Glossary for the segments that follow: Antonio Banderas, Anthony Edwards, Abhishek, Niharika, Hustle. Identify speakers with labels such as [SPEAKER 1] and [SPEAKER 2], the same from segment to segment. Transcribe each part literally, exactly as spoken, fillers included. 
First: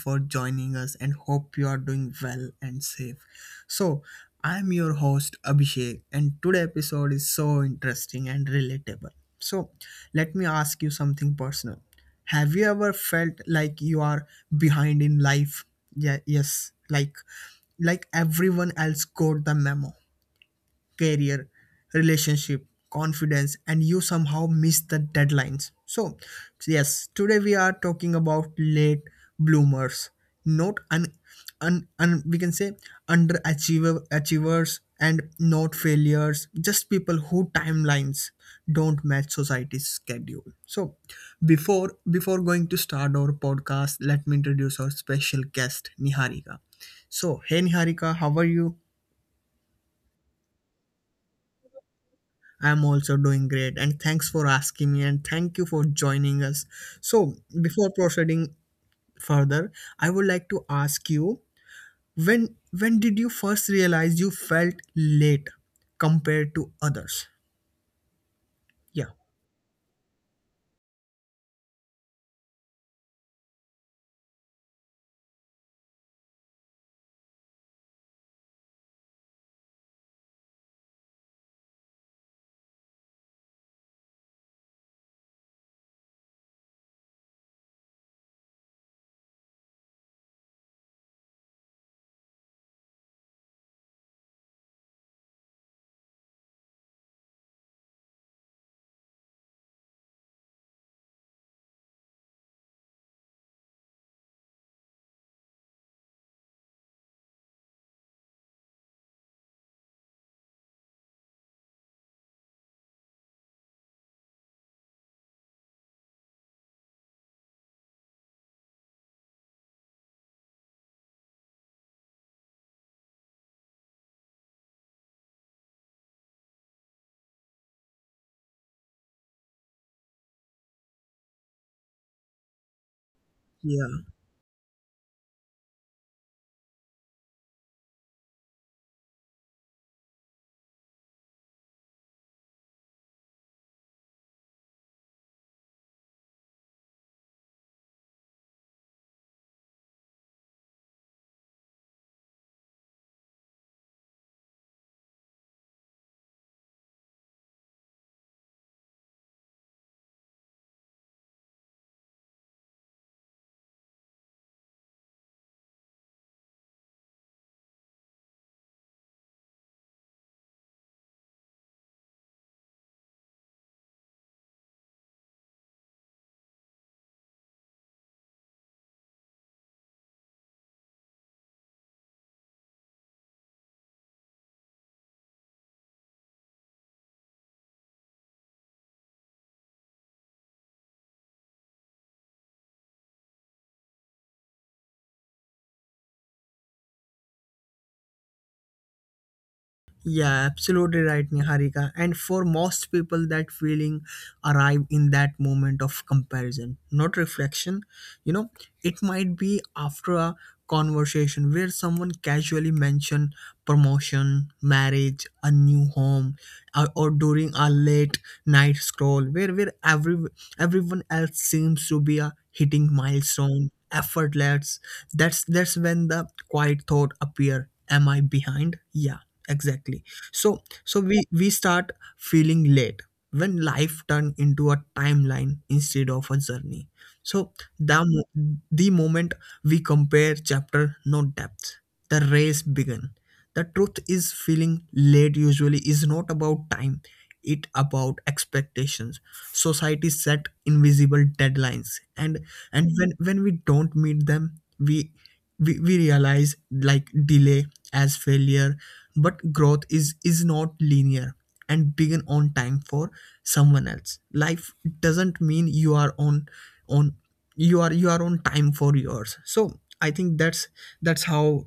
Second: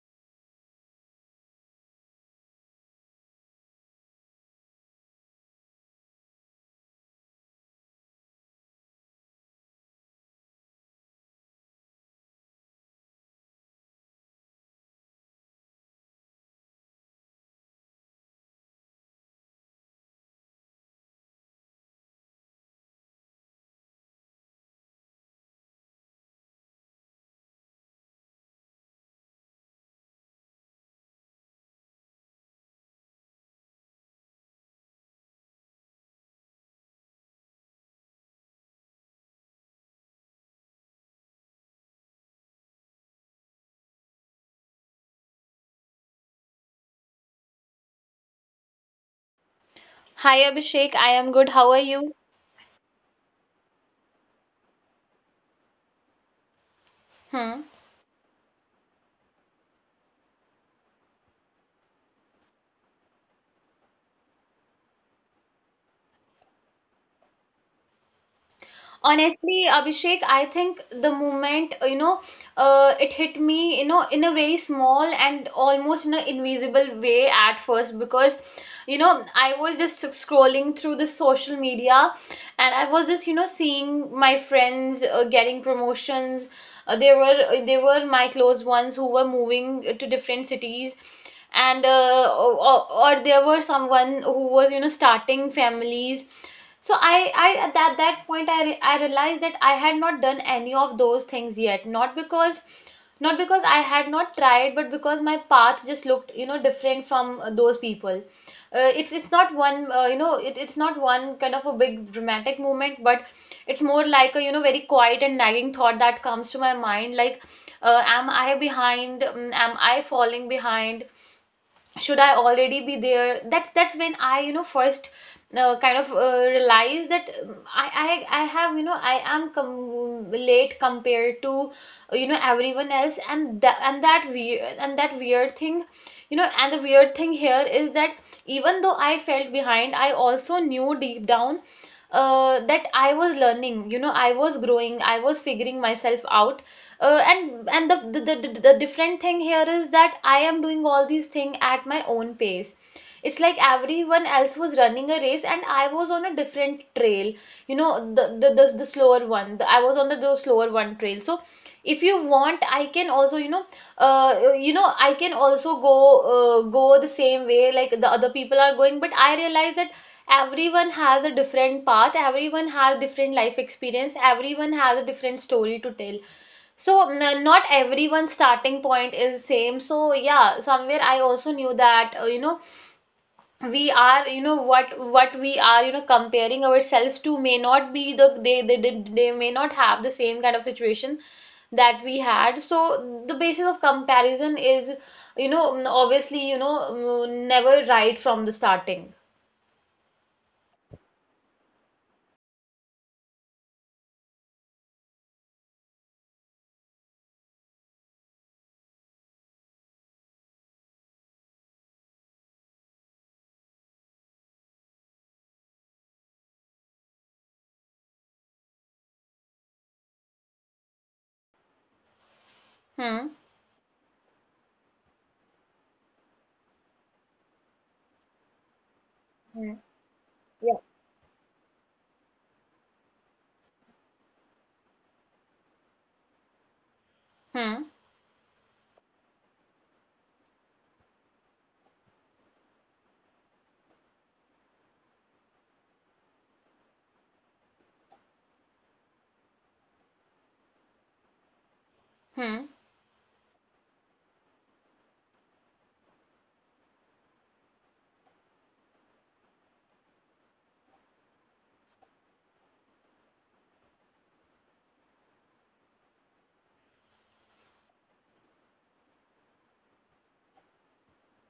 [SPEAKER 1] for joining us. And hope you are doing well and safe. So, I'm your host Abhishek, and today episode is so interesting and relatable. So, Let me ask you something personal. Have you ever felt like you are behind in life? Yeah, yes, like like everyone else got the memo, career, relationship, confidence, and you somehow miss the deadlines. So, yes, today we are talking about late bloomers, not un, un, un we can say underachiever achievers and not failures, just people who timelines don't match society's schedule. So, before before going to start our podcast, let me introduce our special guest, Niharika. So, hey Niharika, how are you?
[SPEAKER 2] Hi Abhishek, I am good. How are you?
[SPEAKER 1] I'm also doing great, and thanks for asking me, and thank you for joining us.
[SPEAKER 2] Hmm.
[SPEAKER 1] So, before proceeding further, I would like to ask you when when did you first realize you felt late compared to others?
[SPEAKER 2] Honestly,
[SPEAKER 1] Yeah.
[SPEAKER 2] Abhishek, I think the moment, you know, uh, it hit me, you know, in a very small and almost in an invisible way at first because, you know, I was just scrolling through the social media, and I was just, you know, seeing my friends uh, getting promotions. Uh, they were they were my close ones who were moving to different cities, and uh, or, or there were someone who was you know starting families. So i i at that, that point i re- i realized that I had not done any of those things yet, not because not because I had not tried, but because my path just looked you know different from uh, those people. Uh, it's it's not one, uh, you know it, it's not one kind of a big dramatic moment, but it's more like a you know very quiet and nagging thought that comes to my mind, like, uh, am I behind, um, am I falling behind, should I already be there? That's that's when I you know first uh, kind of uh, realize that, um, I, I i have, you know I am com- late compared to, uh, you know everyone else. And that and that weird
[SPEAKER 1] yeah.
[SPEAKER 2] and that weird thing, you know and the weird thing here is that even though I felt behind, I also knew deep down uh, that I was learning, you know I was growing, I was figuring myself out. Uh, and and the the, the the the different thing here is that I am doing all these things at my own pace. It's like everyone else was running a race and I was on a different trail, you know the the the, the slower one, the, I was on the, the slower one trail. So if you want, i can also you know uh, you know i can also go uh, go the same way like the other people are going. But I realize that everyone has a different path, everyone has different life experience, everyone has a different story to tell. So n- not everyone's starting point is same. So yeah, somewhere I also knew that uh, you know we are you know what what we are you know comparing ourselves to, may not be the they they did they may not have the same kind of situation that we had. So the basis of comparison is, you know mm, obviously, you know mm, never right from the starting.
[SPEAKER 1] Yeah, absolutely right, Niharika. And for most people, that feeling arrive in that moment of comparison, not reflection. You know, it might be after a conversation where someone casually mention promotion, marriage, a new home, or, or during a late night scroll where where every everyone else seems to be a
[SPEAKER 2] Hmm.
[SPEAKER 1] hitting milestone, effortless. That's that's when the quiet thought appear. Am I behind?
[SPEAKER 2] Hmm.
[SPEAKER 1] Yeah,
[SPEAKER 2] Yeah.
[SPEAKER 1] exactly. So so we we start feeling late when life turn into a timeline instead of a journey.
[SPEAKER 2] Hmm.
[SPEAKER 1] So the mo- the moment we compare chapter no depth, the race begin. The truth is feeling late usually is not about time, it about expectations. Society set invisible deadlines,
[SPEAKER 2] Hmm.
[SPEAKER 1] and and when when we don't meet them, we we, we realize like delay as failure. But growth is is not linear, and begin on time for someone else life doesn't mean you are on on you are you are on time for yours. So I think that's that's how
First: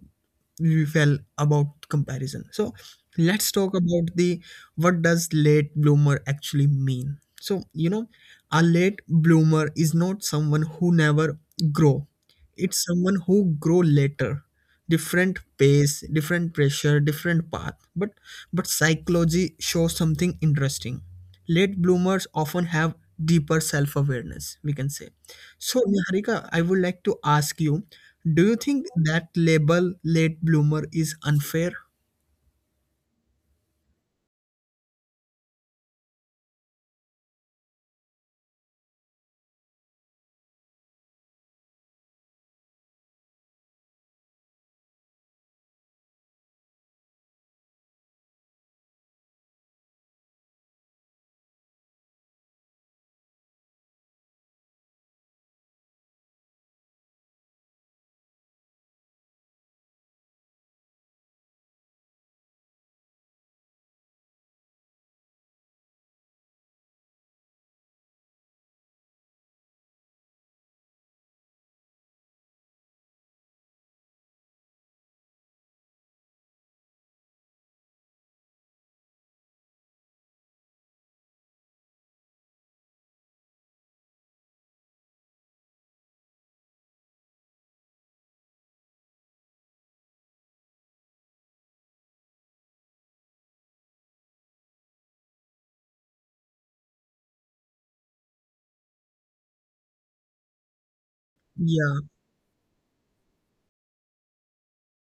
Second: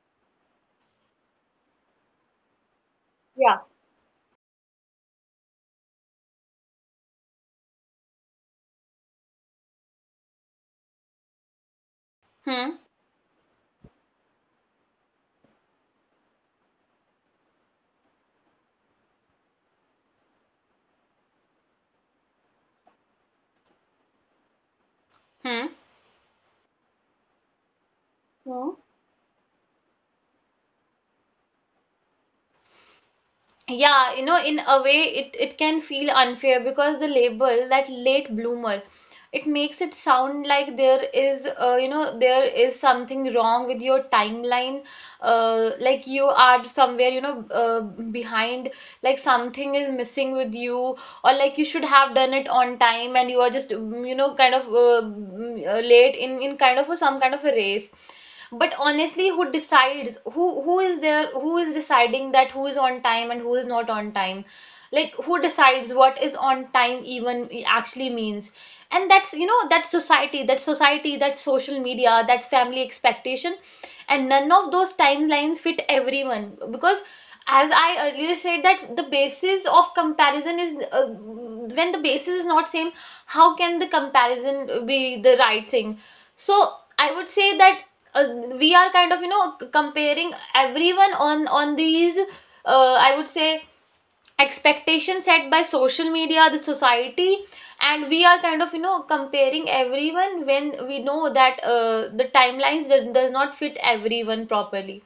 [SPEAKER 1] we felt about comparison. So let's
[SPEAKER 2] Yeah.
[SPEAKER 1] talk about the, what does late bloomer actually mean? So you know, a late bloomer is not someone who never grow,
[SPEAKER 2] Hmm.
[SPEAKER 1] it's someone who grow later. Different pace, different pressure, different path, but but psychology shows something interesting. Late bloomers often have deeper self-awareness, we can say.
[SPEAKER 2] Hmm.
[SPEAKER 1] So Niharika, I would like to ask you, do you
[SPEAKER 2] Hmm.
[SPEAKER 1] think that label late bloomer is unfair?
[SPEAKER 2] Yeah, you know in a way it it can feel unfair, because the label that late bloomer, it makes it sound like there is, uh, you know there is something wrong with your timeline, uh, like you are somewhere, you know uh, behind, like something is missing with you, or like you should have done it on time and you are just, mm, you know kind of, uh, mm, uh, late, in in kind of a, some kind of a race. But honestly, who decides, who who is there, who is deciding that, who is on time and who is not on time? Like, who decides what is on time even actually means? And that's, you know that society that society, that social media, that family expectation, and none of those timelines fit everyone, because as I earlier said, that the basis of comparison is, uh, when the basis is not same, how can the comparison be the right thing? So I would say that, uh, we are kind of, you know comparing everyone on on these, uh, I would say, expectations set by social media, the society, and we are kind of, you know comparing everyone when we know that
[SPEAKER 1] yeah
[SPEAKER 2] uh, the timelines that does not fit everyone properly.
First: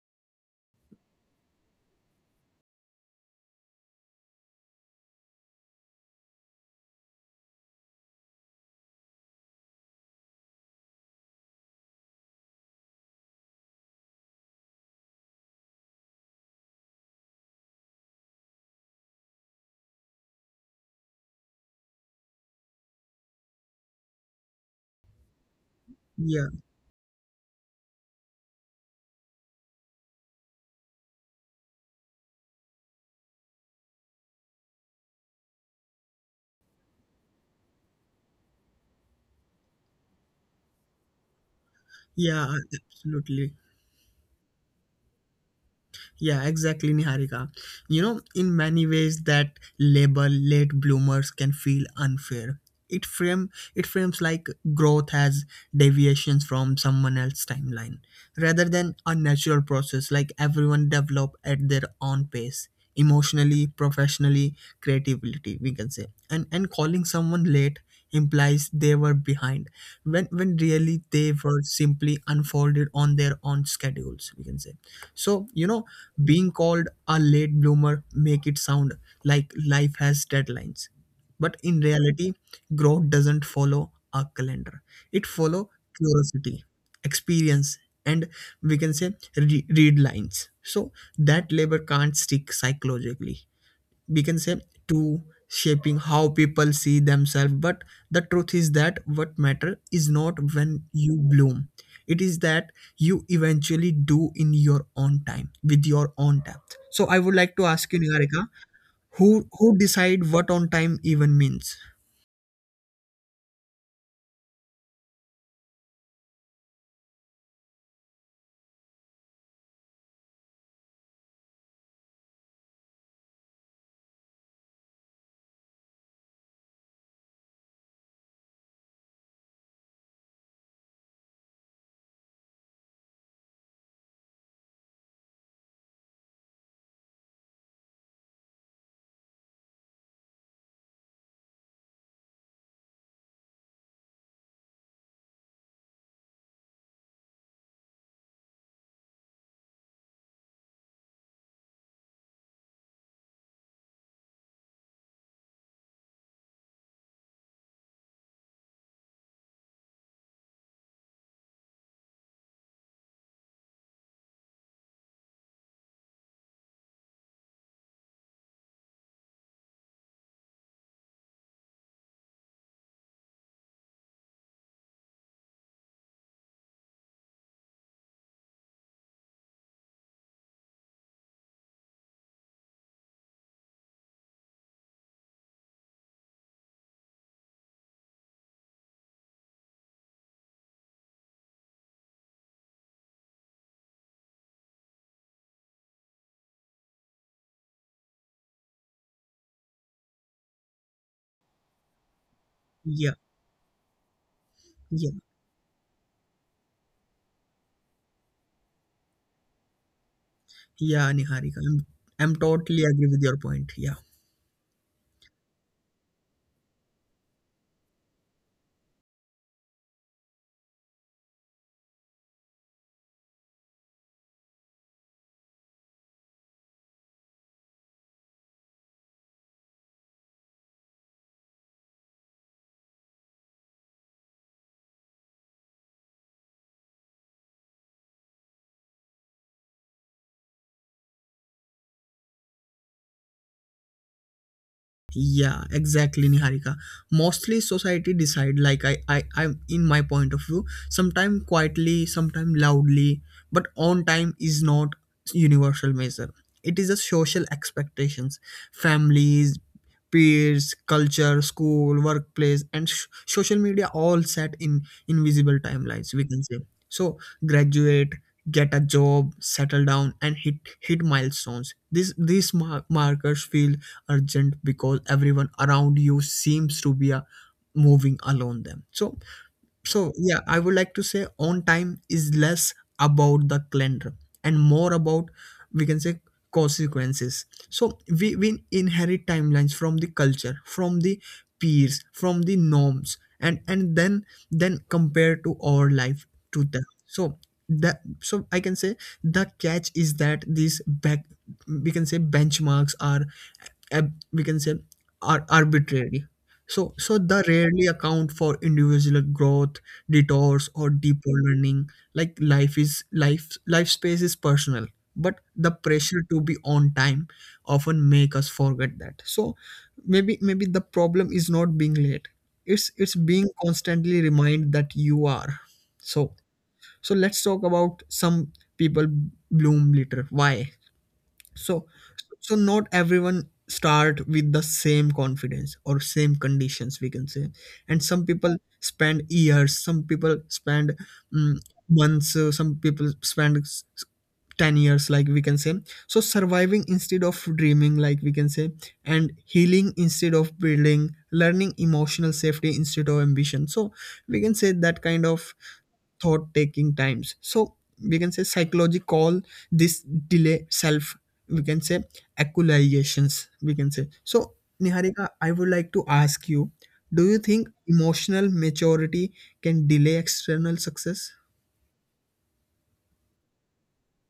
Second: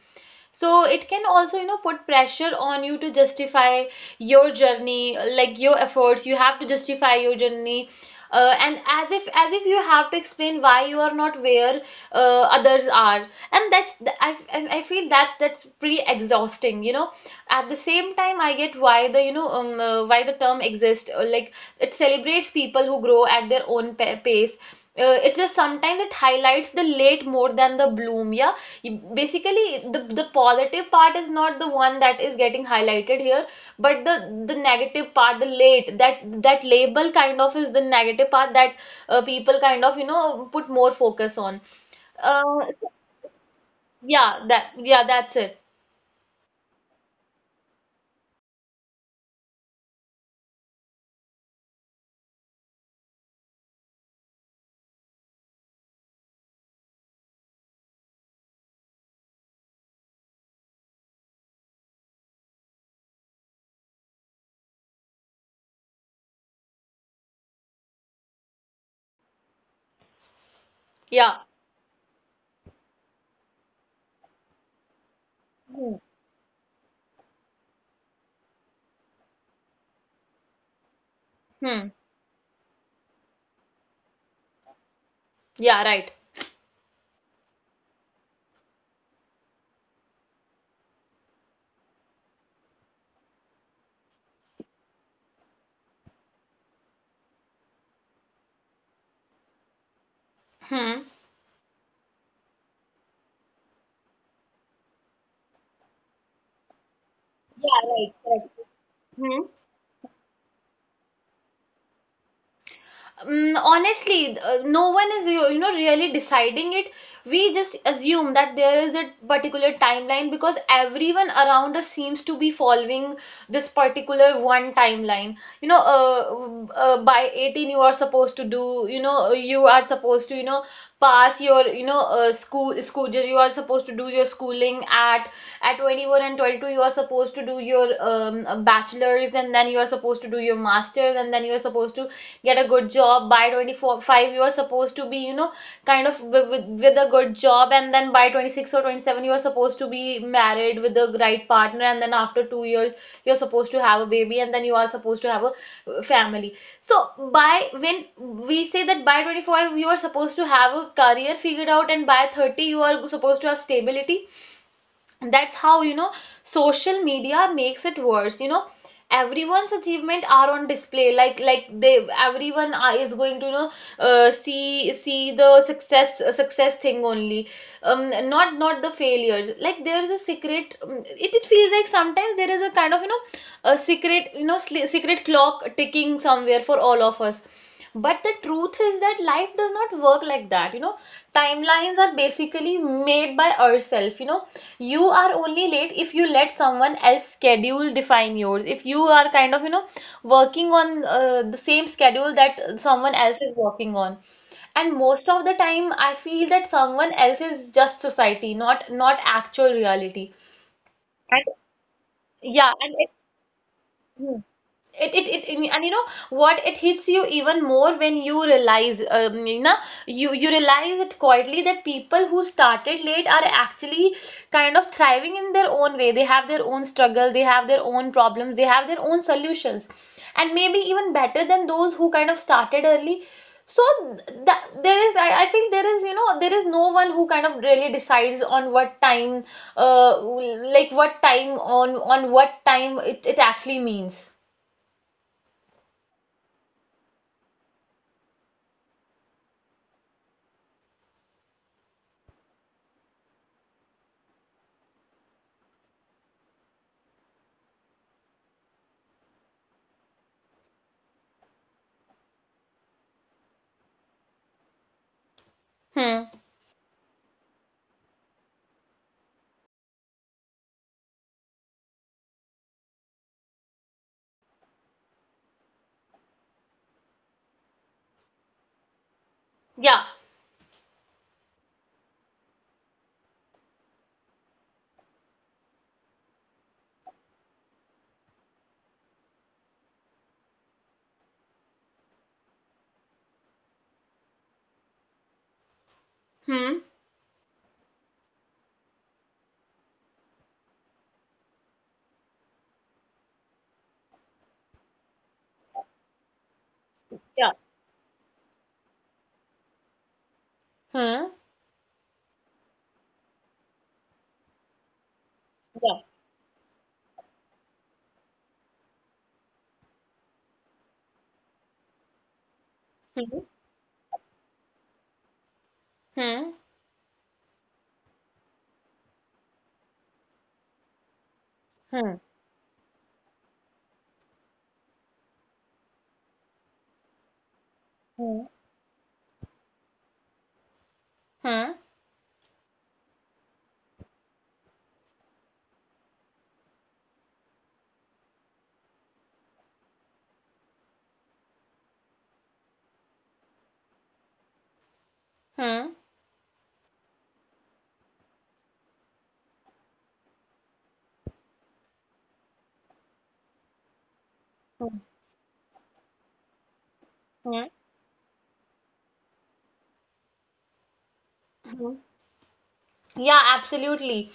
[SPEAKER 2] So it can also, you know put pressure on you to justify your journey, like your efforts, you have to justify your journey, uh, and as if as if you have to explain why you are not where uh, others are, and that's th- I, f- and I feel that's that's pretty exhausting you know At the same time, I get why the you know um, uh, why the term exists, uh, like it celebrates people who grow at their own pa- pace. uh, it's just sometimes it
[SPEAKER 1] yeah
[SPEAKER 2] highlights the late more than the bloom, yeah. Basically, the the positive part is not the one that is getting highlighted here, but the the negative part, the late, that that label kind of, is the negative part that uh, people kind of, you know put more focus on.
[SPEAKER 1] yeah
[SPEAKER 2] uh, so-
[SPEAKER 1] absolutely.
[SPEAKER 2] yeah that, yeah, that's it.
[SPEAKER 1] Yeah, exactly, Niharika. You know, in many ways, that label late bloomers can feel unfair. It frame it frames like growth as deviations from someone else's timeline, rather than a natural process. Like everyone develop at their own pace, emotionally, professionally, creatively. We can say, and and calling someone late implies they were behind, when when really they
[SPEAKER 2] Yeah.
[SPEAKER 1] were simply unfolded on their own schedules. We can say, so you know,
[SPEAKER 2] Hmm.
[SPEAKER 1] being called a late bloomer make it sound like life has deadlines. But in
[SPEAKER 2] Hmm.
[SPEAKER 1] reality, growth doesn't follow a calendar. It follow
[SPEAKER 2] Yeah, right.
[SPEAKER 1] curiosity, experience, and we can say re- read lines. So that labor can't stick psychologically, we can say, to shaping how people see themselves. But the truth is that what matter is not when
[SPEAKER 2] Hmm.
[SPEAKER 1] you bloom, it is that you eventually do in your own time with your own depth. So I would like to
[SPEAKER 2] Yeah,
[SPEAKER 1] ask you,
[SPEAKER 2] right,
[SPEAKER 1] Niharika,
[SPEAKER 2] correct.
[SPEAKER 1] who
[SPEAKER 2] Hmm.
[SPEAKER 1] who decide what on time even means?
[SPEAKER 2] Mm, honestly, uh, no one is, you you know really deciding it. We just assume that there is a particular timeline because everyone around us seems to be following this particular one timeline. You know, uh, uh, by eighteen you are supposed to do, you know, uh, you are supposed to, you know, pass your, you know, uh, school school, you are supposed to do your schooling at at twenty-one and twenty-two, you are supposed to do your um, bachelor's and then you are supposed to do your master's, and then you are supposed to get a good job by twenty-four, five, you are supposed to be, you know kind of with, with, a good job, and then by twenty-six or twenty-seven you are supposed to be married with the right partner, and then after two years you're supposed to have a baby, and then you are supposed to have a uh, family so, by when we say that by twenty-five you are supposed to have a career figured out, and by thirty you are supposed to have stability. That's how, you know social media makes it worse you know Everyone's achievement are on display, like like they everyone are- is going to, you know uh, see see the success, uh, success thing only, um not not the failures. Like there is a secret, um, it, it feels like sometimes there is a kind of, you know a secret you know sli secret clock ticking somewhere for all of us. But the truth is that life does not work like that, you know timelines are basically made by ourselves you know You are only late if you let someone else schedule define yours. If you are kind of, you know, working on uh, the same schedule that
[SPEAKER 1] yeah
[SPEAKER 2] someone else is working on. And
[SPEAKER 1] yeah
[SPEAKER 2] most of the time, I feel that someone else is just society, not not actual reality.
[SPEAKER 1] yeah
[SPEAKER 2] And
[SPEAKER 1] niharika i'm, I'm
[SPEAKER 2] yeah,
[SPEAKER 1] totally
[SPEAKER 2] and
[SPEAKER 1] agree with your point. Yeah,
[SPEAKER 2] it it it, it and, you know what, it hits you even more when you realize um, you know you you realize it quietly, that people who started late are actually kind of thriving in their own way. They have their own struggle, they have their own problems, they have their own solutions, and maybe even better than those who kind of started early. So th- that there is, I, I feel, there is you know there is no one who kind of really decides on what time, uh like what time, on on what time it, it actually means.
[SPEAKER 1] Yeah, exactly, Niharika. Mostly society decide like I, I, I'm in my point of view, sometime quietly, sometime loudly, but on time is not universal measure. It is a social expectations, families, peers, culture, school, workplace, and sh- social media all set in invisible timelines.
[SPEAKER 2] Hmm.
[SPEAKER 1] We can say. So graduate, get a job, settle down, and hit hit milestones. These these mar- markers feel urgent because everyone around you seems to be uh, moving along them. So
[SPEAKER 2] Yeah.
[SPEAKER 1] so yeah, I would like to say on time is less about the calendar and more about, we can say, consequences. So we, we inherit timelines from the culture, from the peers, from the norms, and and then then compare to our life to
[SPEAKER 2] Hmm.
[SPEAKER 1] them. So that, so I can say the catch is that these back, we can say, benchmarks are ab- we can say are arbitrary. So so they
[SPEAKER 2] Yeah.
[SPEAKER 1] rarely account for individual growth, detours or
[SPEAKER 2] Hmm.
[SPEAKER 1] deeper learning. Like life is life life space is personal, but the
[SPEAKER 2] Yeah.
[SPEAKER 1] pressure to be on time often make us forget that. So maybe maybe the problem is not being late, it's it's
[SPEAKER 2] Hmm.
[SPEAKER 1] being constantly reminded that you are. So
[SPEAKER 2] Hmm.
[SPEAKER 1] so let's talk about some people bloom later, why. So
[SPEAKER 2] Hmm.
[SPEAKER 1] so not everyone start with the same confidence or same conditions, we can say. And some
[SPEAKER 2] Hmm.
[SPEAKER 1] people spend years, some people spend mm,
[SPEAKER 2] Hmm.
[SPEAKER 1] months, uh, some people spend s- s- ten years, like we can say, so surviving instead of dreaming, like we can say, and healing instead of building, learning emotional safety instead of ambition. So we can say that kind of
[SPEAKER 2] Hmm.
[SPEAKER 1] thought taking times. So we can say psychology call this delay self, we can say, accusations, we can say. So
[SPEAKER 2] Hmm.
[SPEAKER 1] Niharika, I would like to ask you, do you think emotional maturity can delay external success?
[SPEAKER 2] Hmm. Yeah, absolutely.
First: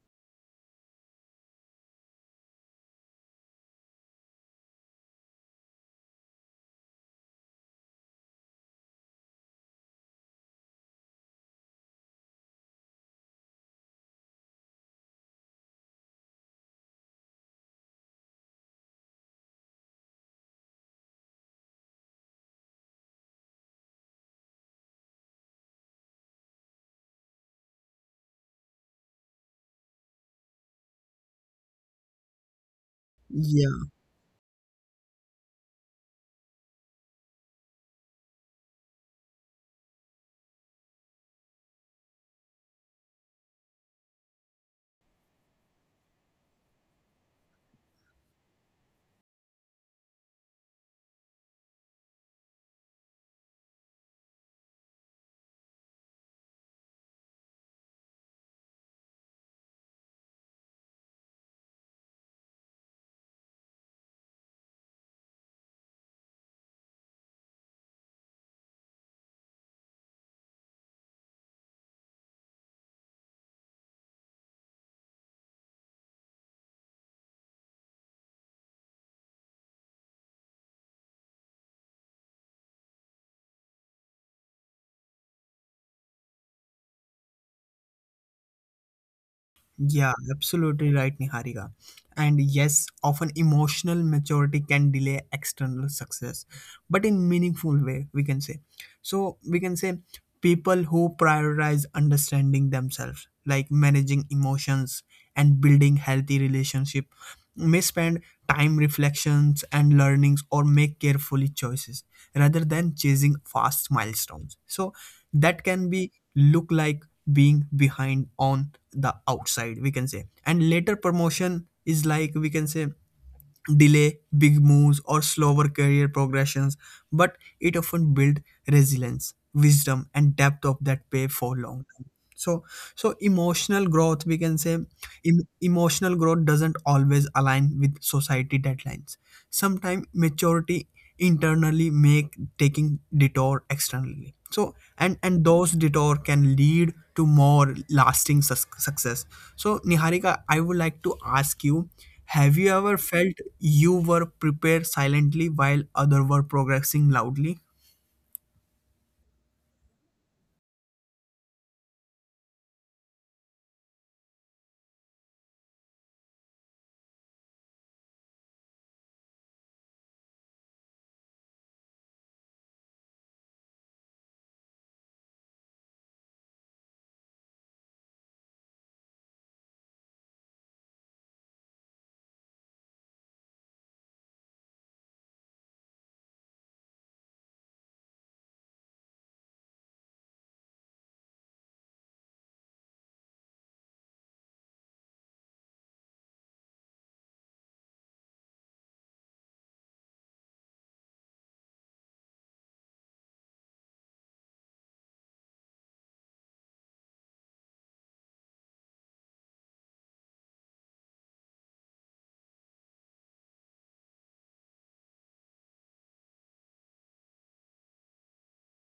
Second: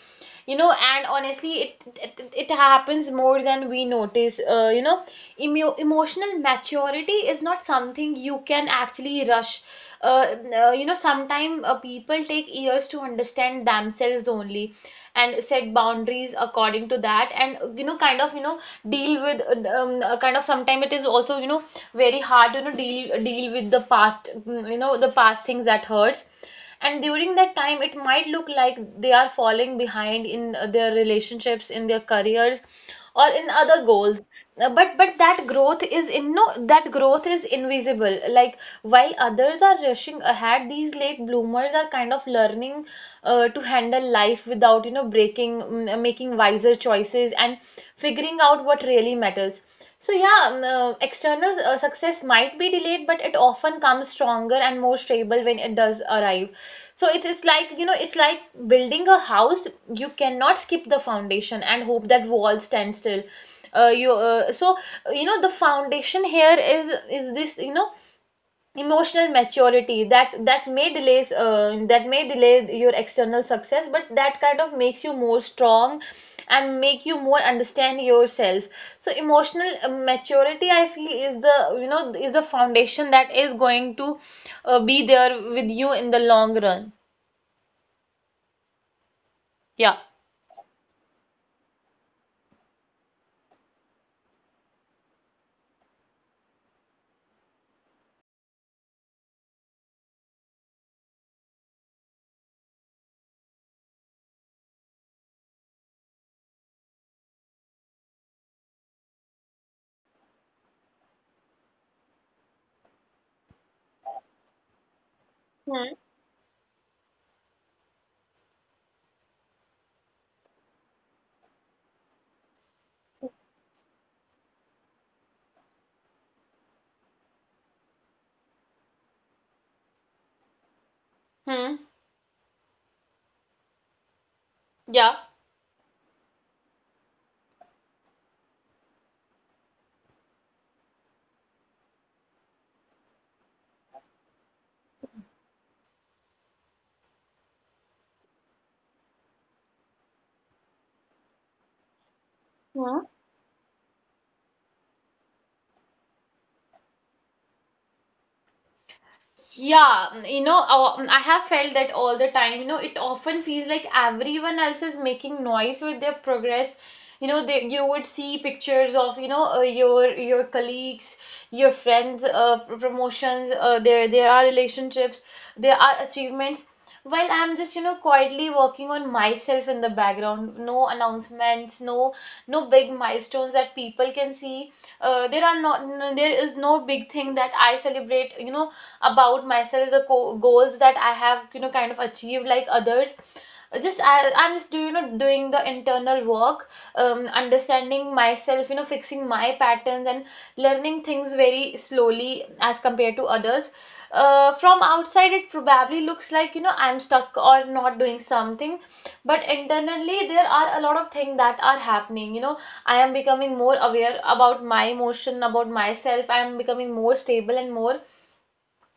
[SPEAKER 2] You know, and honestly, it it, it happens more than we notice. Uh, you know, emo- emotional maturity is not something you can actually rush, uh, uh, you know sometimes uh, people take years to understand themselves only, and set boundaries according to that, and you know kind of, you know deal with, um, uh, kind of, sometimes it is also, you know very hard to, you know deal deal with the past, mm, you know the past things that hurts. And during that time, it might look like they are falling behind in uh, their relationships, in their careers, or in other
[SPEAKER 1] Yeah.
[SPEAKER 2] goals. Uh, but but that growth is in no that growth is invisible like while others are rushing ahead, these late bloomers are kind of learning uh, to handle life without, you know breaking mm, making wiser choices, and figuring out what really matters. So yeah, um, uh, external, uh, success might be delayed, but it often comes stronger and more stable when it does arrive. So it is like, you know, it's like building a house. You cannot skip the foundation and hope that walls stand still. Uh, you uh, so uh, you know the foundation here is is this, you know emotional maturity, that that may delays uh, that may delay your external success, but that kind of makes you more strong, and make you more understand yourself. So emotional, uh, maturity I feel is the, you know is a foundation that is going to uh, be there with you in the long run. Yeah.
[SPEAKER 1] Yeah, absolutely right, Niharika. And yes, often emotional maturity can delay external success, but in meaningful way, we can say. So we can say people who prioritize understanding themselves, like managing emotions and building healthy relationship, may spend time reflections and learnings or make carefully choices rather than chasing fast milestones. So that can
[SPEAKER 2] Hmm.
[SPEAKER 1] be look like being behind on the outside, we can say, and later promotion is like we can say, delay big moves or slower career progressions, but it often build resilience, wisdom and depth of that pay for
[SPEAKER 2] Hmm.
[SPEAKER 1] long term. So so emotional growth, we can say,
[SPEAKER 2] Yeah.
[SPEAKER 1] em- emotional growth doesn't always align with society deadlines. Sometimes maturity internally make taking detour externally. So and and those detour can lead to more lasting sus- success. So Niharika, I would like to ask you, have you ever
[SPEAKER 2] Hmm.
[SPEAKER 1] felt you were prepared silently while other were progressing loudly?
[SPEAKER 2] Yeah, mm, you know, uh, mm, I have felt that all the time. You know, it often feels like everyone else is making noise with their progress. You know, they, you would see pictures of, you know, uh, your your colleagues, your friends, uh, pr- promotions, uh, their their are relationships, there are achievements. While I'm just, you know, quietly working on myself in the background. No announcements, no no big milestones that people can see. Uh, there are not no, there is no big thing that I celebrate, you know, about myself, the co- goals that I have, you know, kind of achieved like others. Just I, I'm just do you know doing the internal work, um, understanding myself, you know, fixing my patterns and learning things very slowly as compared to others. Uh, from outside it probably looks like you know I'm stuck or not doing something, but internally there are a lot of things that are happening you know I am becoming more aware about my emotion, about myself. I am becoming more stable and more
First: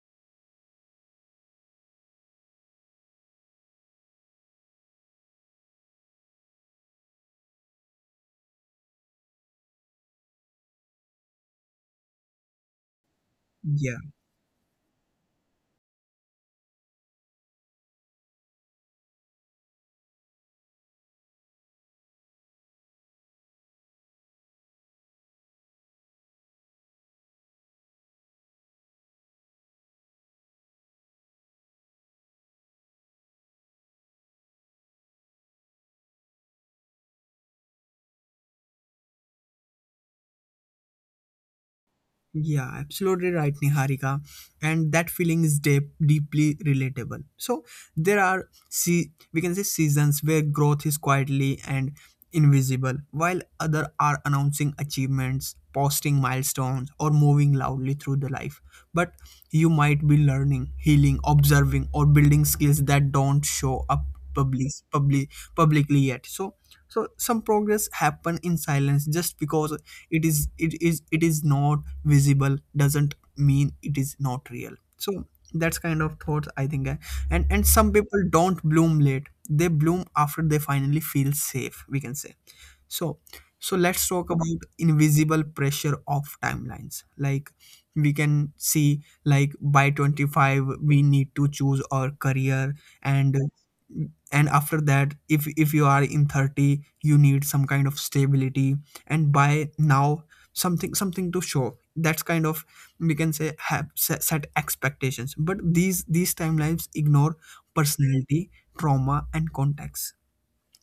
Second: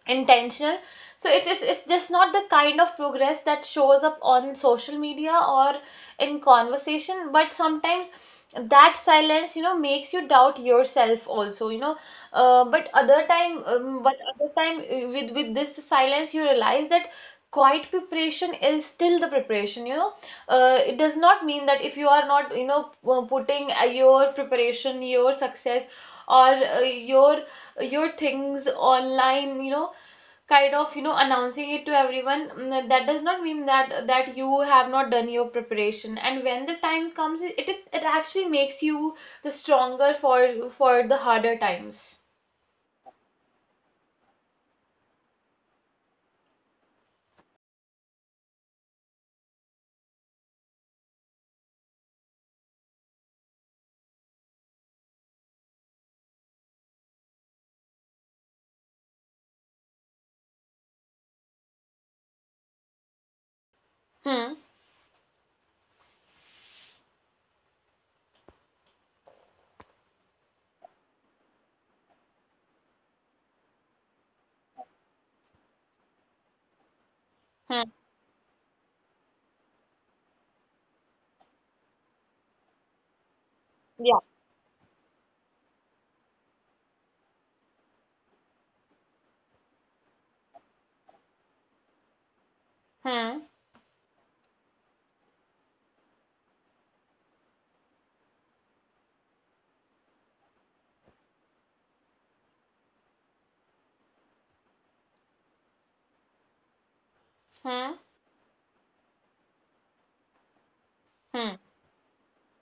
[SPEAKER 2] intentional. So it's, it's it's just not the kind of progress that shows up on social media or in conversation, but sometimes that silence you know makes you doubt yourself also you know Uh, but other time um,
[SPEAKER 1] Yes.
[SPEAKER 2] but other time uh, with with this silence you realize that quiet preparation is still the preparation you know uh, It does not mean that if you are not you know uh, putting uh, your preparation, your success, or uh, your your things online you know kind of you know announcing it to everyone, mm, that does not mean that that you have not done your preparation, and when the time comes it it, it actually makes you the stronger for for the harder times.
[SPEAKER 1] Yeah, absolutely right, Niharika. And that feeling is deep, deeply relatable. So there are see, we can say, seasons where growth is quietly and invisible, while other are announcing achievements, posting milestones, or moving loudly through the life. But you might be learning, healing, observing, or building skills that don't
[SPEAKER 2] Hmm.
[SPEAKER 1] show up public, public, publicly yet. So so some progress happen in silence. Just because it is it is it is not visible doesn't mean it is not real. So that's kind
[SPEAKER 2] Hmm.
[SPEAKER 1] of thoughts I think. I, and and some people don't bloom late, they bloom after they finally feel safe, we can say.
[SPEAKER 2] Yeah.
[SPEAKER 1] So, so let's talk about invisible pressure of timelines. Like we can see, like by twenty-five we need to
[SPEAKER 2] Hmm.
[SPEAKER 1] choose our career, and and after that, if if you are in thirty, you need some kind of stability, and by now something something to show. That's kind of, we can say, have set, set expectations. But these
[SPEAKER 2] Hmm.
[SPEAKER 1] these timelines ignore personality, trauma, and
[SPEAKER 2] Hmm.
[SPEAKER 1] context.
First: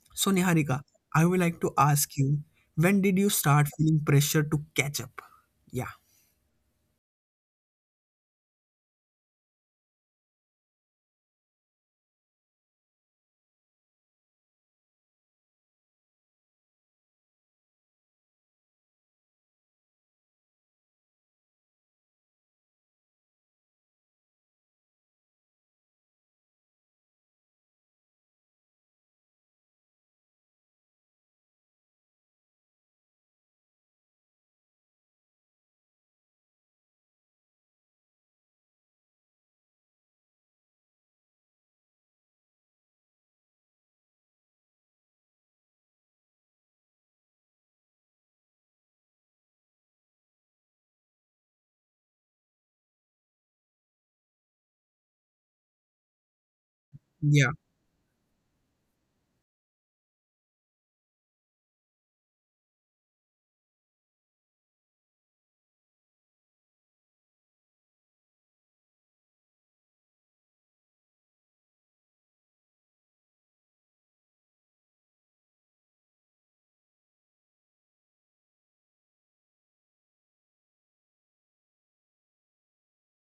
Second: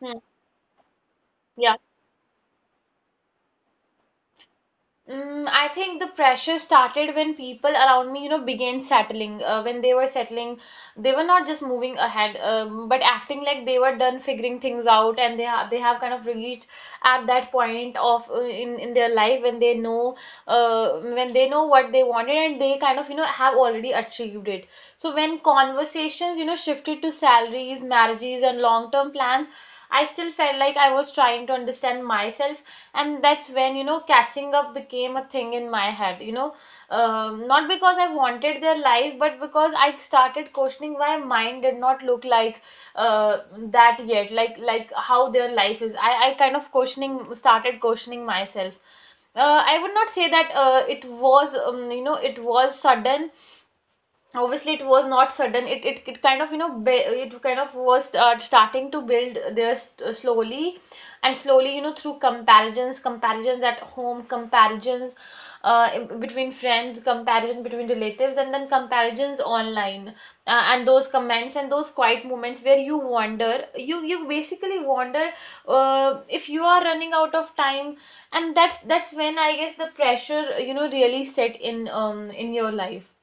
[SPEAKER 2] Hmm.
[SPEAKER 1] So, Niharika, I would like to
[SPEAKER 2] Yeah.
[SPEAKER 1] ask you, when did you start feeling pressure to catch up?
[SPEAKER 2] Mm, I
[SPEAKER 1] Yeah.
[SPEAKER 2] think the pressure started when people around me, you know, began settling. Uh, when they were settling, they were not just moving ahead, um, but acting like they were done figuring things out, and they ha they have kind of reached at that point of uh, in in their life when they know, uh, when they know what they wanted, and they kind of, you know, have already achieved it. So when conversations, you know, shifted to salaries, marriages, and long-term plans, I still felt like I was trying to understand myself, and that's when you know catching up became a thing in my head you know um, Not because I wanted their life, but because I started questioning why mine did not look like uh, that yet. Like like how their life is, i i kind of questioning started questioning myself. uh, I would not say that uh, it was, um, you know, it was sudden. Obviously it was not sudden. It it, it kind of, you know, ba- it
[SPEAKER 1] Yeah.
[SPEAKER 2] kind of was uh, starting to build there s- uh, slowly and slowly, you know, through comparisons, comparisons at home, comparisons uh, in- between friends, comparison between relatives, and then comparisons online, uh, and those comments and those quiet moments where you wonder you you basically wonder uh, if you are running out of time, and that's that's when I guess the pressure you know really set in, um in your life.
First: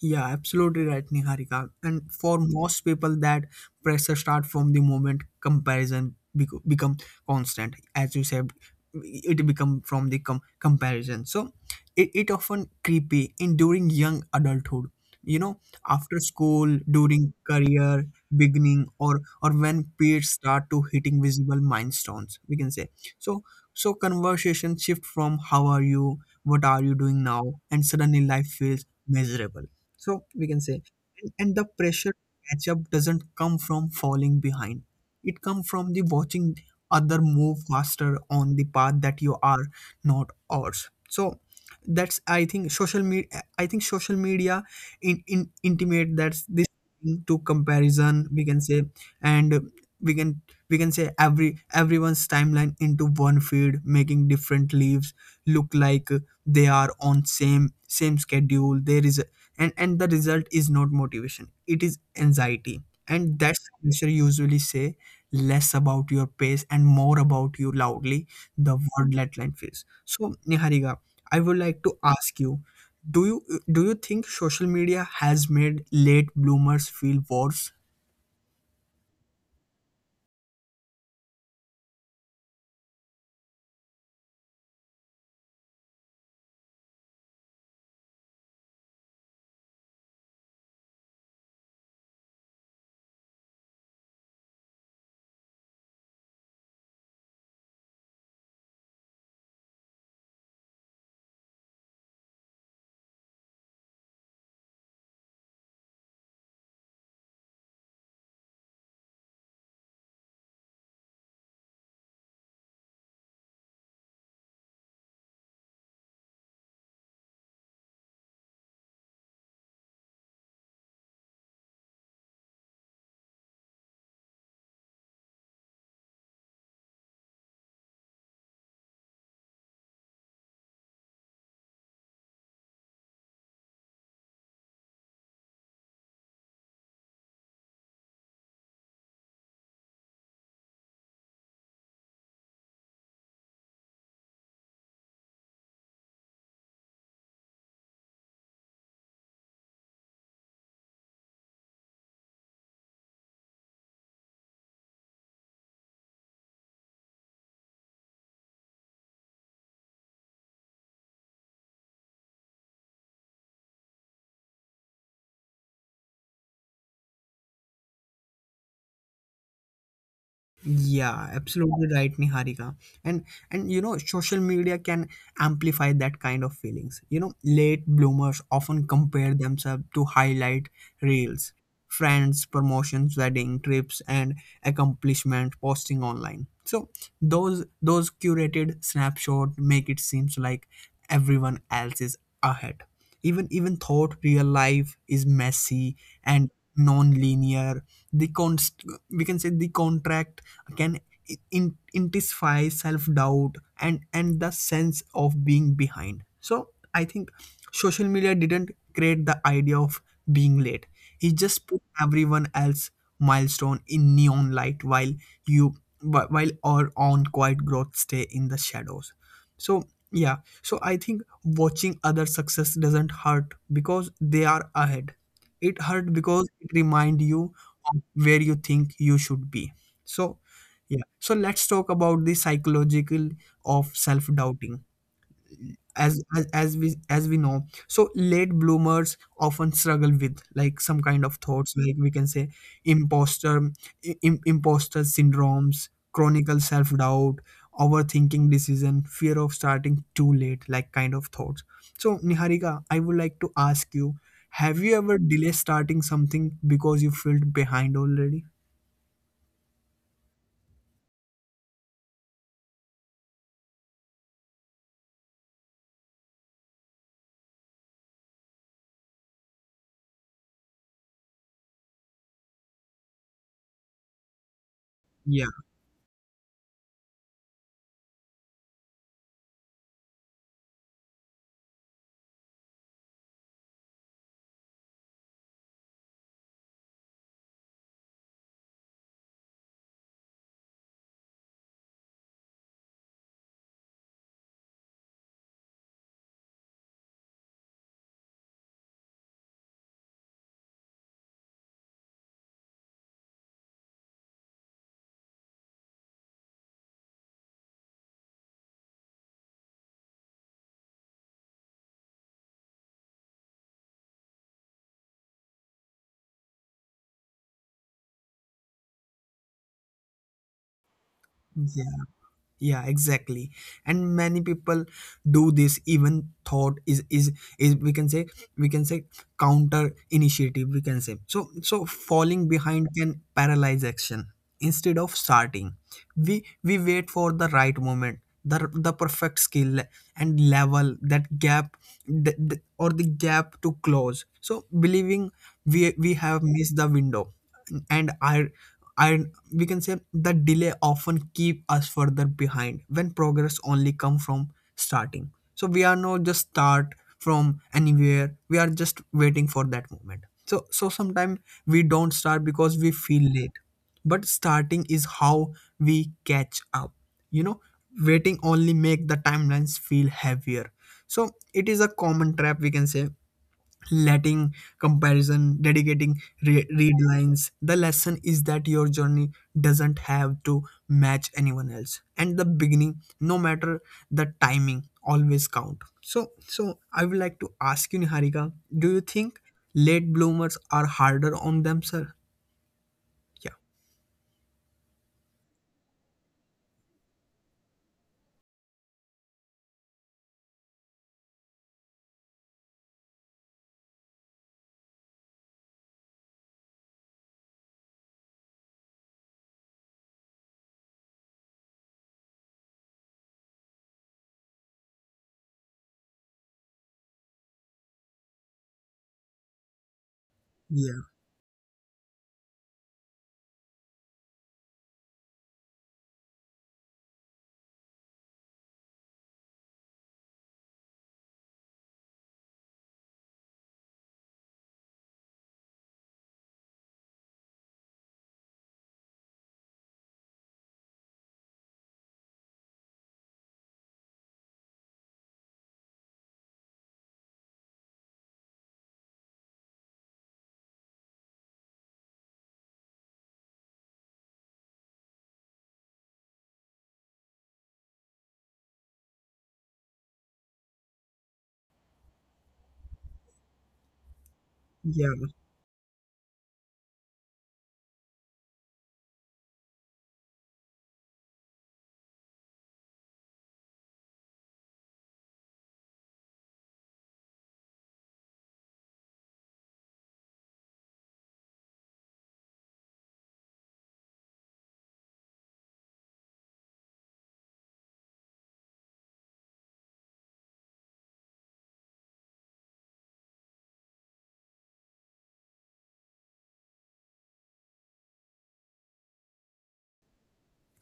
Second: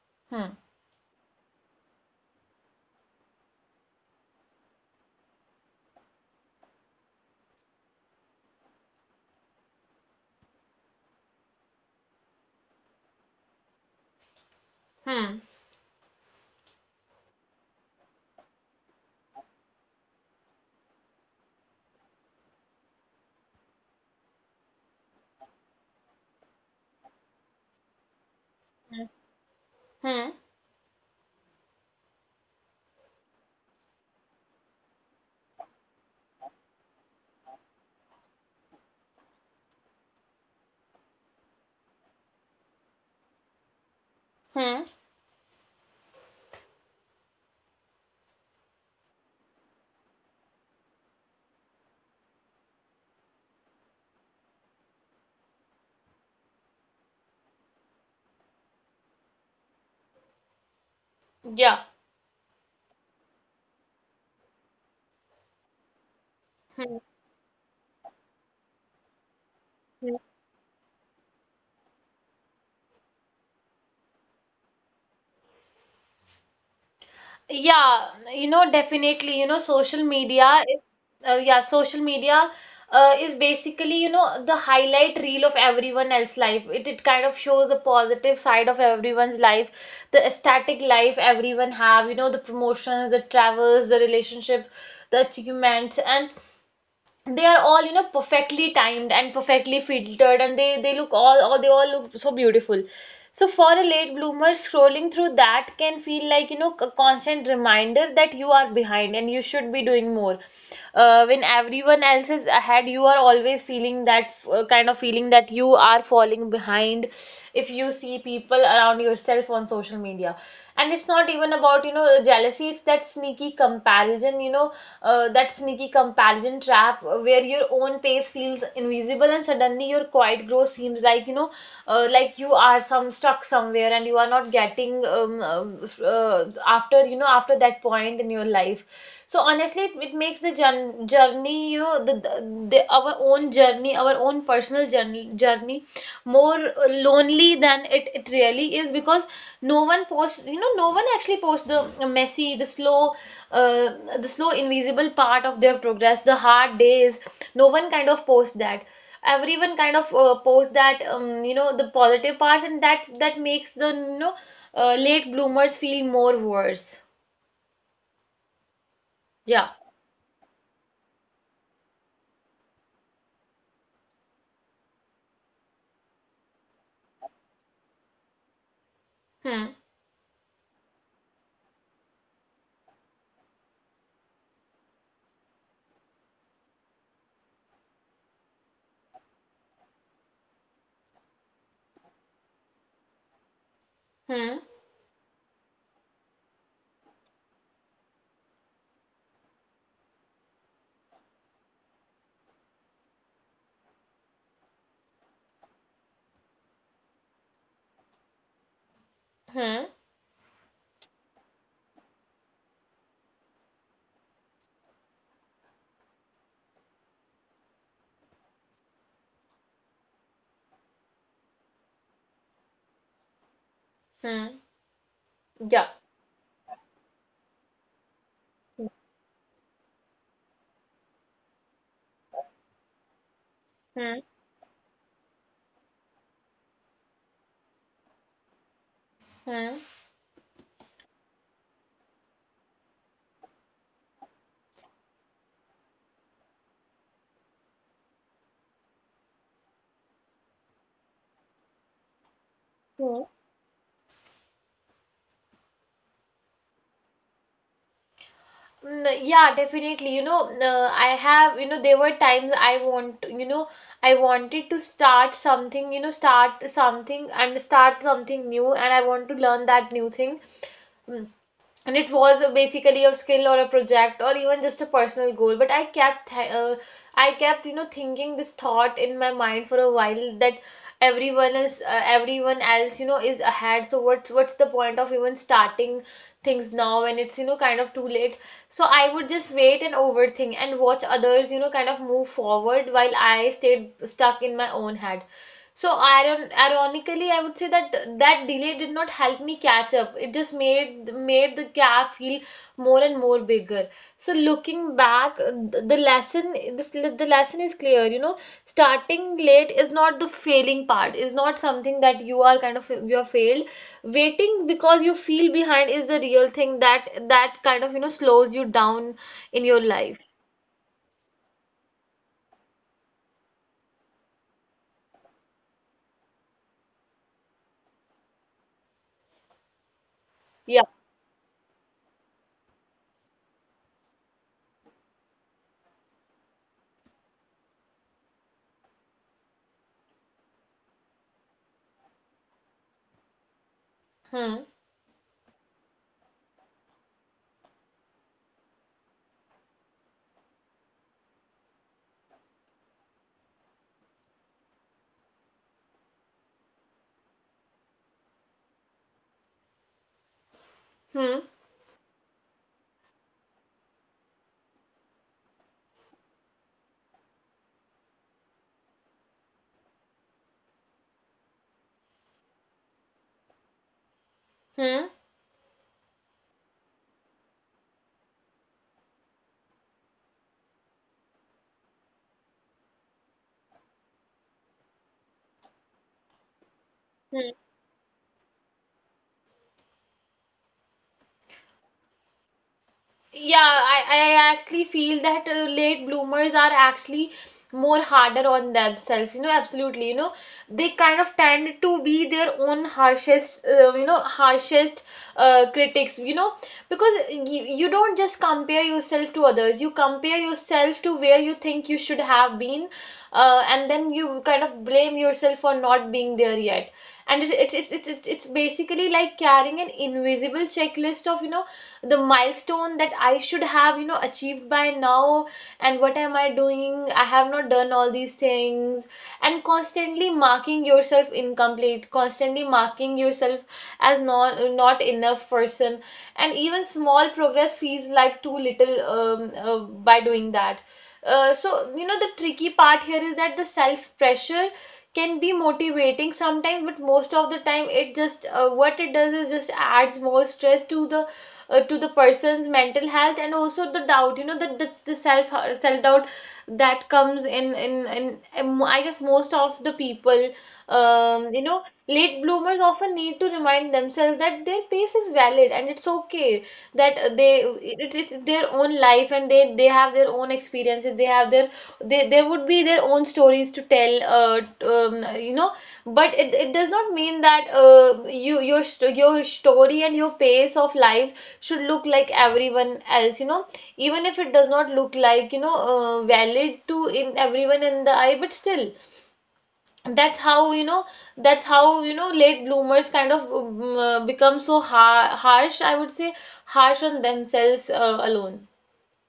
[SPEAKER 1] Yeah,
[SPEAKER 2] Hmm.
[SPEAKER 1] absolutely right, Niharika. And for most people, that pressure start from the moment comparison bec- become constant. As you said, it become from the com- comparison. So it, it often creepy in during young adulthood. You know, after school,
[SPEAKER 2] Hmm.
[SPEAKER 1] during career beginning, or or when peers start to hitting visible milestones, we can say. So so conversation shift from how are you, what are you doing now, and suddenly life feels miserable, so we can say, and, and the
[SPEAKER 2] Hmm.
[SPEAKER 1] pressure to catch up doesn't come from falling behind. It comes from the watching other move faster on the path that you are not ours. So that's, I think, social media. I think social media in, in intimate that's
[SPEAKER 2] Hmm.
[SPEAKER 1] this thing to comparison, we can say. And we can we can say every everyone's timeline into one feed, making different leaves look like they are on same same schedule there is. And and the result is not motivation, it is anxiety. And that's
[SPEAKER 2] Yeah.
[SPEAKER 1] pressure usually say less about your pace and more about you loudly
[SPEAKER 2] Hmm.
[SPEAKER 1] the word let deadline feels. So Niharika, I would like
[SPEAKER 2] Hmm.
[SPEAKER 1] to ask you, do you do you think social media has made late bloomers feel worse?
[SPEAKER 2] Yeah, you know, definitely, you know, social media is, uh, yeah, social media uh, is basically, you know, the highlight reel of everyone else's life. It, it kind of shows the positive side of everyone's life, the aesthetic life everyone have, you know, the promotions, the travels, the relationship, the achievements, and they are all, you know perfectly timed and perfectly filtered, and they they look all, all they all look so beautiful. So for a late bloomer scrolling through that can feel like, you know a constant reminder that you are behind and you should be doing more. Uh, when everyone else is ahead, you are always feeling that, uh, kind of feeling that you are falling behind if you see people around yourself on social media. And it's not even about, you know jealousy. It's that sneaky comparison, you know, uh, that sneaky comparison trap uh, where your own pace feels invisible and suddenly your quiet growth seems like, you know, uh, like you are some stuck somewhere and you are not getting um, um, uh, after, you know, after that point in your life. So honestly, it, it makes the jour- journey, you know, the, the, the our own journey, our own personal journey, journey, more uh, lonely than it it really is, because no one posts, you know, no one actually posts the messy, the slow, uh, the slow invisible part of their progress, the hard days. No one kind of posts that. Everyone kind of uh, posts that, um, you know, the positive parts, and that that makes the, you know, uh, late bloomers feel more worse. Yeah.
[SPEAKER 1] Yeah, absolutely right, Niharika. And and you know, social media can amplify that kind of feelings. You know, late bloomers often compare themselves to
[SPEAKER 2] Hmm.
[SPEAKER 1] highlight reels, friends, promotions, wedding, trips, and accomplishment posting online. So those those curated snapshot make it seems like everyone else is ahead. Even even thought real life is
[SPEAKER 2] Hmm.
[SPEAKER 1] messy and non-linear, the const we can say the contract can in- intensify self-doubt and and the sense of being behind. So I think social media didn't create the idea of being
[SPEAKER 2] Hmm.
[SPEAKER 1] late, it just put everyone else milestone in neon light while you wh- while our own quiet growth stay in the shadows. So yeah so I think watching other success doesn't hurt because they are ahead,
[SPEAKER 2] Hmm.
[SPEAKER 1] it hurt because it
[SPEAKER 2] Yeah.
[SPEAKER 1] remind you of where you think you should be.
[SPEAKER 2] Hmm.
[SPEAKER 1] So yeah. So let's talk about the psychological of self-doubting.
[SPEAKER 2] Hmm.
[SPEAKER 1] As, as as we as we know, so late bloomers often struggle with like some kind of
[SPEAKER 2] Hmm.
[SPEAKER 1] thoughts, like we can say imposter im, imposter syndromes, chronic self-doubt, overthinking decision, fear of starting too late, like kind of thoughts. So Niharika, I would like to ask you, have you
[SPEAKER 2] Mm,
[SPEAKER 1] ever delayed starting something because you felt behind already?
[SPEAKER 2] Yeah, definitely. You know, uh, I have, you know, there were times I want, you know, I wanted to start something, you know, start something and start something new, and I want to learn that new thing. Mm. And it was uh, basically a skill or
[SPEAKER 1] Yeah.
[SPEAKER 2] a project or even just a personal goal, but i kept th- uh, I kept, you know thinking this thought in my mind for a while, that everyone is uh, everyone else, you know is ahead, so what's what's the point of even starting things now when it's, you know kind of too late. So I would just wait and overthink and watch others, you know kind of move forward, while I stayed stuck in my own head. So iron ironically, I would say that that delay did not help me catch up. It just made made the gap feel more and more bigger. So looking back, uh, th- the lesson, this the lesson is clear. You know, starting late is not the failing part. Is not something that you are kind of you are failed. Waiting because you feel behind is the real thing that that kind of, you know slows you down in your life.
[SPEAKER 1] Yeah, exactly, and many people do this even thought is is is we can say we can say counter initiative we can say. So so falling
[SPEAKER 2] Yeah.
[SPEAKER 1] behind can paralyze action instead of starting, we we wait for the right moment, the the perfect skill and level that gap, the, the, or the gap to close. So believing we we have
[SPEAKER 2] Hmm.
[SPEAKER 1] missed the window, and I we can say that delay often keep us further behind when progress only come from starting. So we are not just start from anywhere, we are just waiting for that moment. So so sometimes we don't start because we
[SPEAKER 2] Hmm.
[SPEAKER 1] feel late, but starting is how we catch up, you know. Waiting only make the timelines feel heavier, so it is a common trap, we can say, letting comparison dedicating re-
[SPEAKER 2] Hmm.
[SPEAKER 1] read lines. The lesson is that your journey doesn't have to match anyone else, and the beginning, no matter the timing, always count. So so I would like to ask you, Niharika, do you
[SPEAKER 2] Hmm.
[SPEAKER 1] think late bloomers are harder on themselves? yeah
[SPEAKER 2] Yeah, I, I actually feel that uh, late bloomers are actually more harder on themselves. You know, absolutely. You know, they kind of tend to be their own harshest, uh, you know, harshest uh, critics. You know, because you, you don't just compare yourself to others. You compare yourself to where you think you should have been, uh, and then you kind of blame yourself for not being there yet. And it's it's it's it's it's basically
[SPEAKER 1] yeah
[SPEAKER 2] like carrying an invisible checklist of, you know the milestone that I should have, you know, achieved by now, and what am I doing? I have not done all these things, and constantly marking yourself incomplete, constantly marking yourself as not not enough person, and even small progress feels like too little, um, uh, by doing that. Uh, so, you know, the tricky part here is that the self pressure can be motivating sometimes, but most of the time, it just uh, what it does is just adds more stress to the uh, to the person's mental health and also the doubt. You know, that that's the self self doubt that comes in in in in, I guess, most of the people. Um, you know, late bloomers often need to
[SPEAKER 1] yeah
[SPEAKER 2] remind themselves that their pace is valid, and it's okay that they it is their own life, and they they have their own experiences. They have their they, there would be their own stories to tell, uh, t- um, you know. But it, it does not mean that, uh, you your st- your story and your pace of life should look like everyone else, you know. Even if it does not look like, you know uh, valid to in everyone in the eye, but still, that's how you know that's how, you know late bloomers kind of, um, uh, become so ha harsh, I would say, harsh on themselves, uh, alone.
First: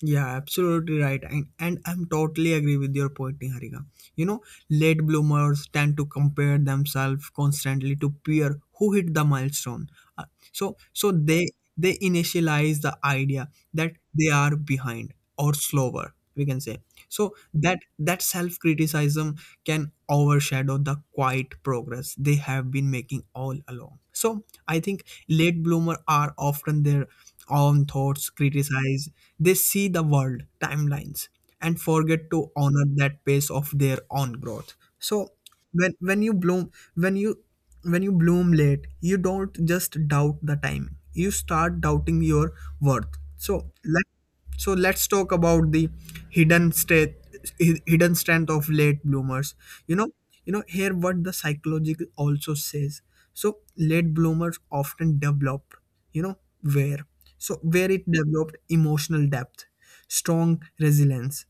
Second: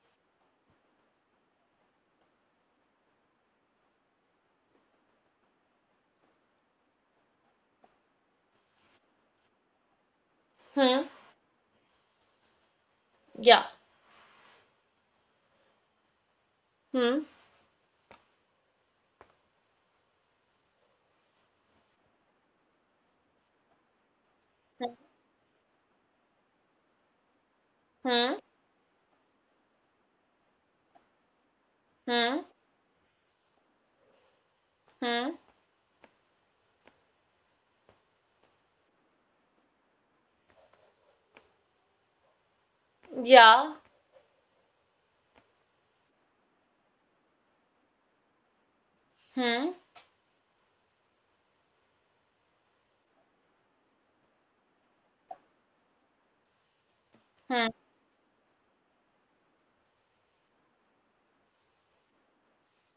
[SPEAKER 1] Yeah, absolutely right. And, and I'm totally agree with your point, Niharika. You know, late bloomers tend to compare themselves constantly to peer who hit the milestone.
[SPEAKER 2] Hmm.
[SPEAKER 1] Uh, so so they they
[SPEAKER 2] Yeah.
[SPEAKER 1] initialize the idea that they are
[SPEAKER 2] Hmm.
[SPEAKER 1] behind or slower, we can say. So that that self criticism can overshadow the
[SPEAKER 2] Hmm.
[SPEAKER 1] quiet progress they have been making all along. So
[SPEAKER 2] Hmm.
[SPEAKER 1] I think late bloomer are often their own thoughts
[SPEAKER 2] Hmm.
[SPEAKER 1] criticize, they see the world timelines and
[SPEAKER 2] Hmm?
[SPEAKER 1] forget to honor that pace of their own growth. So when when you bloom when you when you bloom late, you don't just doubt the timing,
[SPEAKER 2] Yeah.
[SPEAKER 1] you start doubting your worth. So so let's talk about the hidden strength,
[SPEAKER 2] Hmm.
[SPEAKER 1] hidden strength of late bloomers. You know, you know here what the psychology also says. So late bloomers often develop,
[SPEAKER 2] Hmm.
[SPEAKER 1] you know, where so where it developed emotional depth, strong resilience,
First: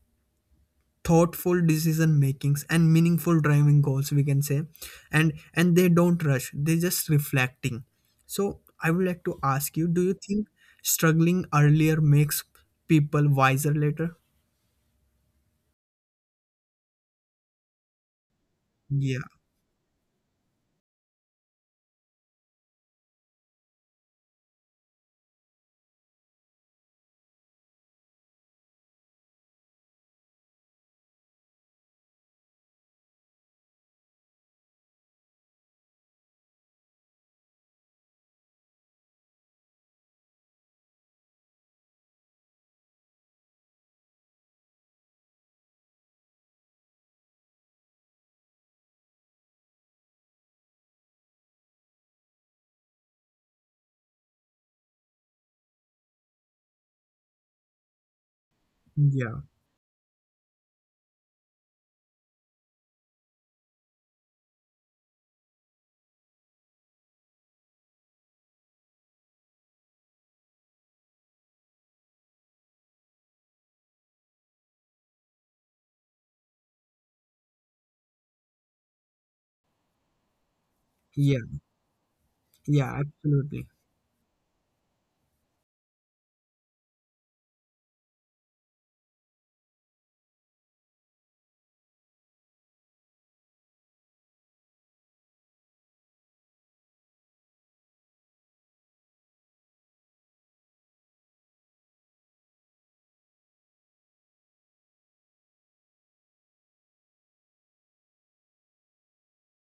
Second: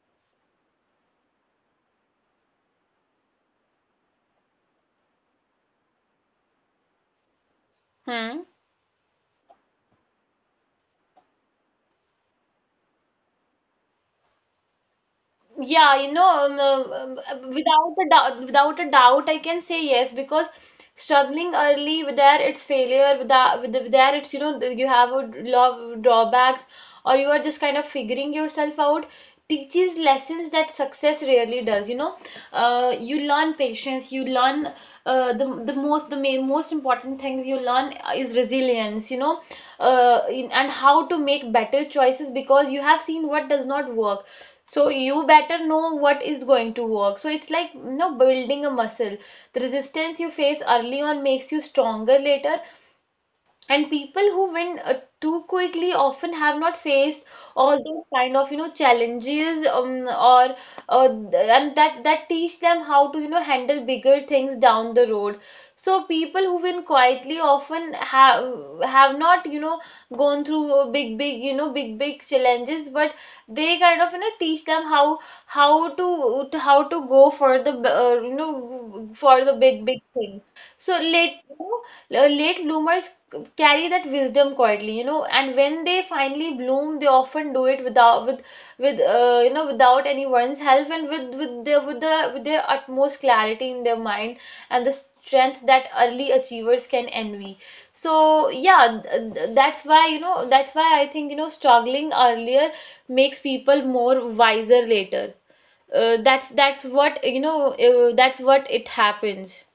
[SPEAKER 1] thoughtful decision makings and meaningful driving goals, we can say, and and they don't rush, they're just reflecting.
[SPEAKER 2] Hmm.
[SPEAKER 1] So I would like to ask you, do you think struggling earlier makes people wiser later?
[SPEAKER 2] Yeah, you know, um, um, um, without a doubt, without a
[SPEAKER 1] yeah
[SPEAKER 2] doubt, I can say yes, because struggling early, with there it's failure, with that, with, the, with there it's, you know th- you have a lot of drawbacks, or you are just kind of figuring yourself out. Teaches lessons that success rarely does. You know, uh, you learn patience, you learn uh, the the most the main, most important things you learn is resilience. You know, uh, in, and how to make better choices because you have seen what does not work, so you better know what is going to work. So it's like, you know, building a muscle. The resistance you face early on makes you stronger later, and people who win uh, too quickly often have not faced all those kind of, you know
[SPEAKER 1] yeah
[SPEAKER 2] challenges, um, or uh, th- and that that teach them how to, you know handle bigger things down the road. So people who win quietly often have have not you know gone through, uh, big big you know big big challenges, but they kind of, you know teach them how, how to to- how to go for the b- uh, you know, for the big big thing. So
[SPEAKER 1] yeah
[SPEAKER 2] late late
[SPEAKER 1] yeah
[SPEAKER 2] bloomers
[SPEAKER 1] absolutely.
[SPEAKER 2] carry that wisdom quietly, you know, and when they finally bloom, they often do it without with, with uh, you know without anyone's help, and with with their with the with their utmost clarity in their mind, and the strength that early achievers can envy. So yeah, th- th- that's why you know that's why I think, you know struggling earlier makes people more wiser later. Uh, that's that's what, you know uh, that's what it happens.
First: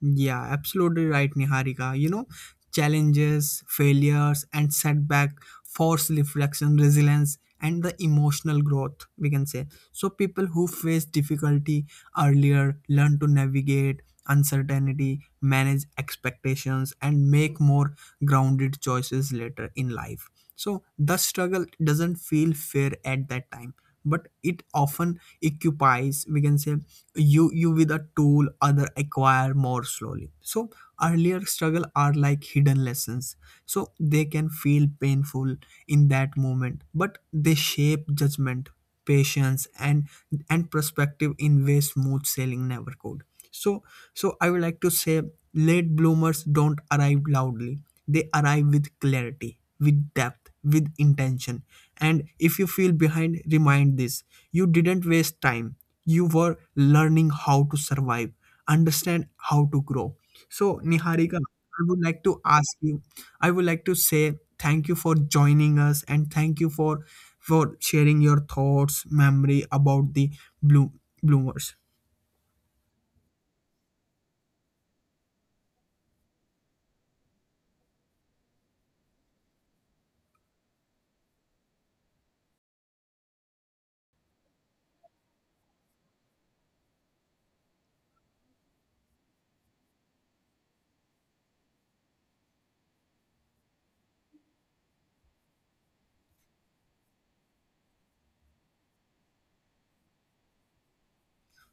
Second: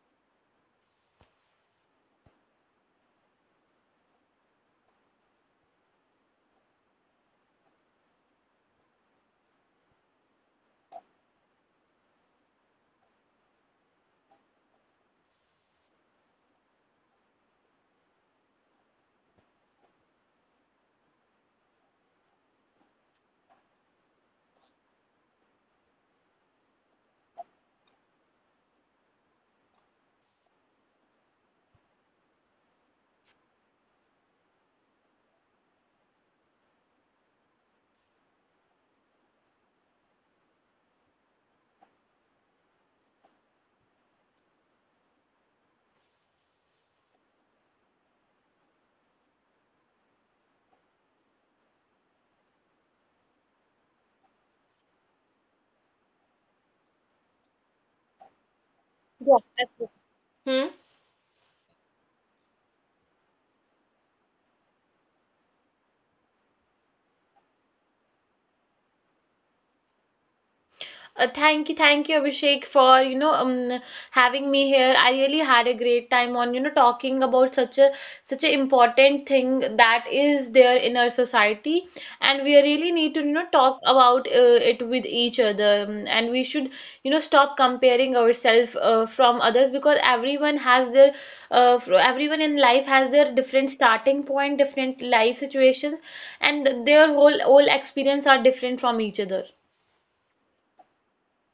[SPEAKER 1] Yeah, absolutely right, Niharika. You know, challenges, failures, and setback force reflection, resilience, and the emotional growth, we can say. So, people who face difficulty earlier learn to navigate uncertainty, manage expectations, and make more grounded choices later in life. So, the struggle doesn't feel fair at that time, but it often occupies, we can say, you you with a tool other acquire more slowly. So earlier struggle are like hidden lessons, so they can feel painful in that moment, but they shape judgment, patience, and and perspective in ways smooth sailing never could. So so I would like to say late bloomers don't arrive loudly, they arrive with clarity, with depth, with intention. And if you feel behind, remind this: you didn't waste time, you were learning how to survive, understand
[SPEAKER 2] Yeah,
[SPEAKER 1] how to
[SPEAKER 2] absolutely.
[SPEAKER 1] grow. So,
[SPEAKER 2] Hmm?
[SPEAKER 1] Niharika, I would like to ask you, I would like to say thank you for joining us, and thank you for for sharing your thoughts, memory about the bloom
[SPEAKER 2] Uh,
[SPEAKER 1] bloomers.
[SPEAKER 2] thank you, thank you, Abhishek, for, you know um, having me here. I really had a great time on, you know talking about such a such an important thing that is there in our society, and we really need to, you know talk about, uh, it with each other, um, and we should, you know stop comparing ourselves, uh, from others, because everyone has their uh, fr- everyone in life has their different starting point, different life situations, and their whole whole experience are different from each other.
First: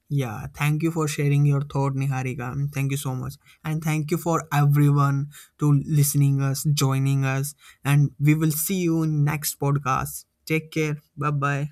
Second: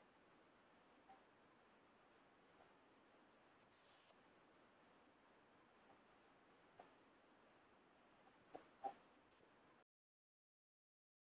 [SPEAKER 1] Yeah, thank you for sharing your thought, Niharika. And thank you so much. And thank you for everyone to listening us, joining us. And we will see you in next podcast. Take care. Bye bye.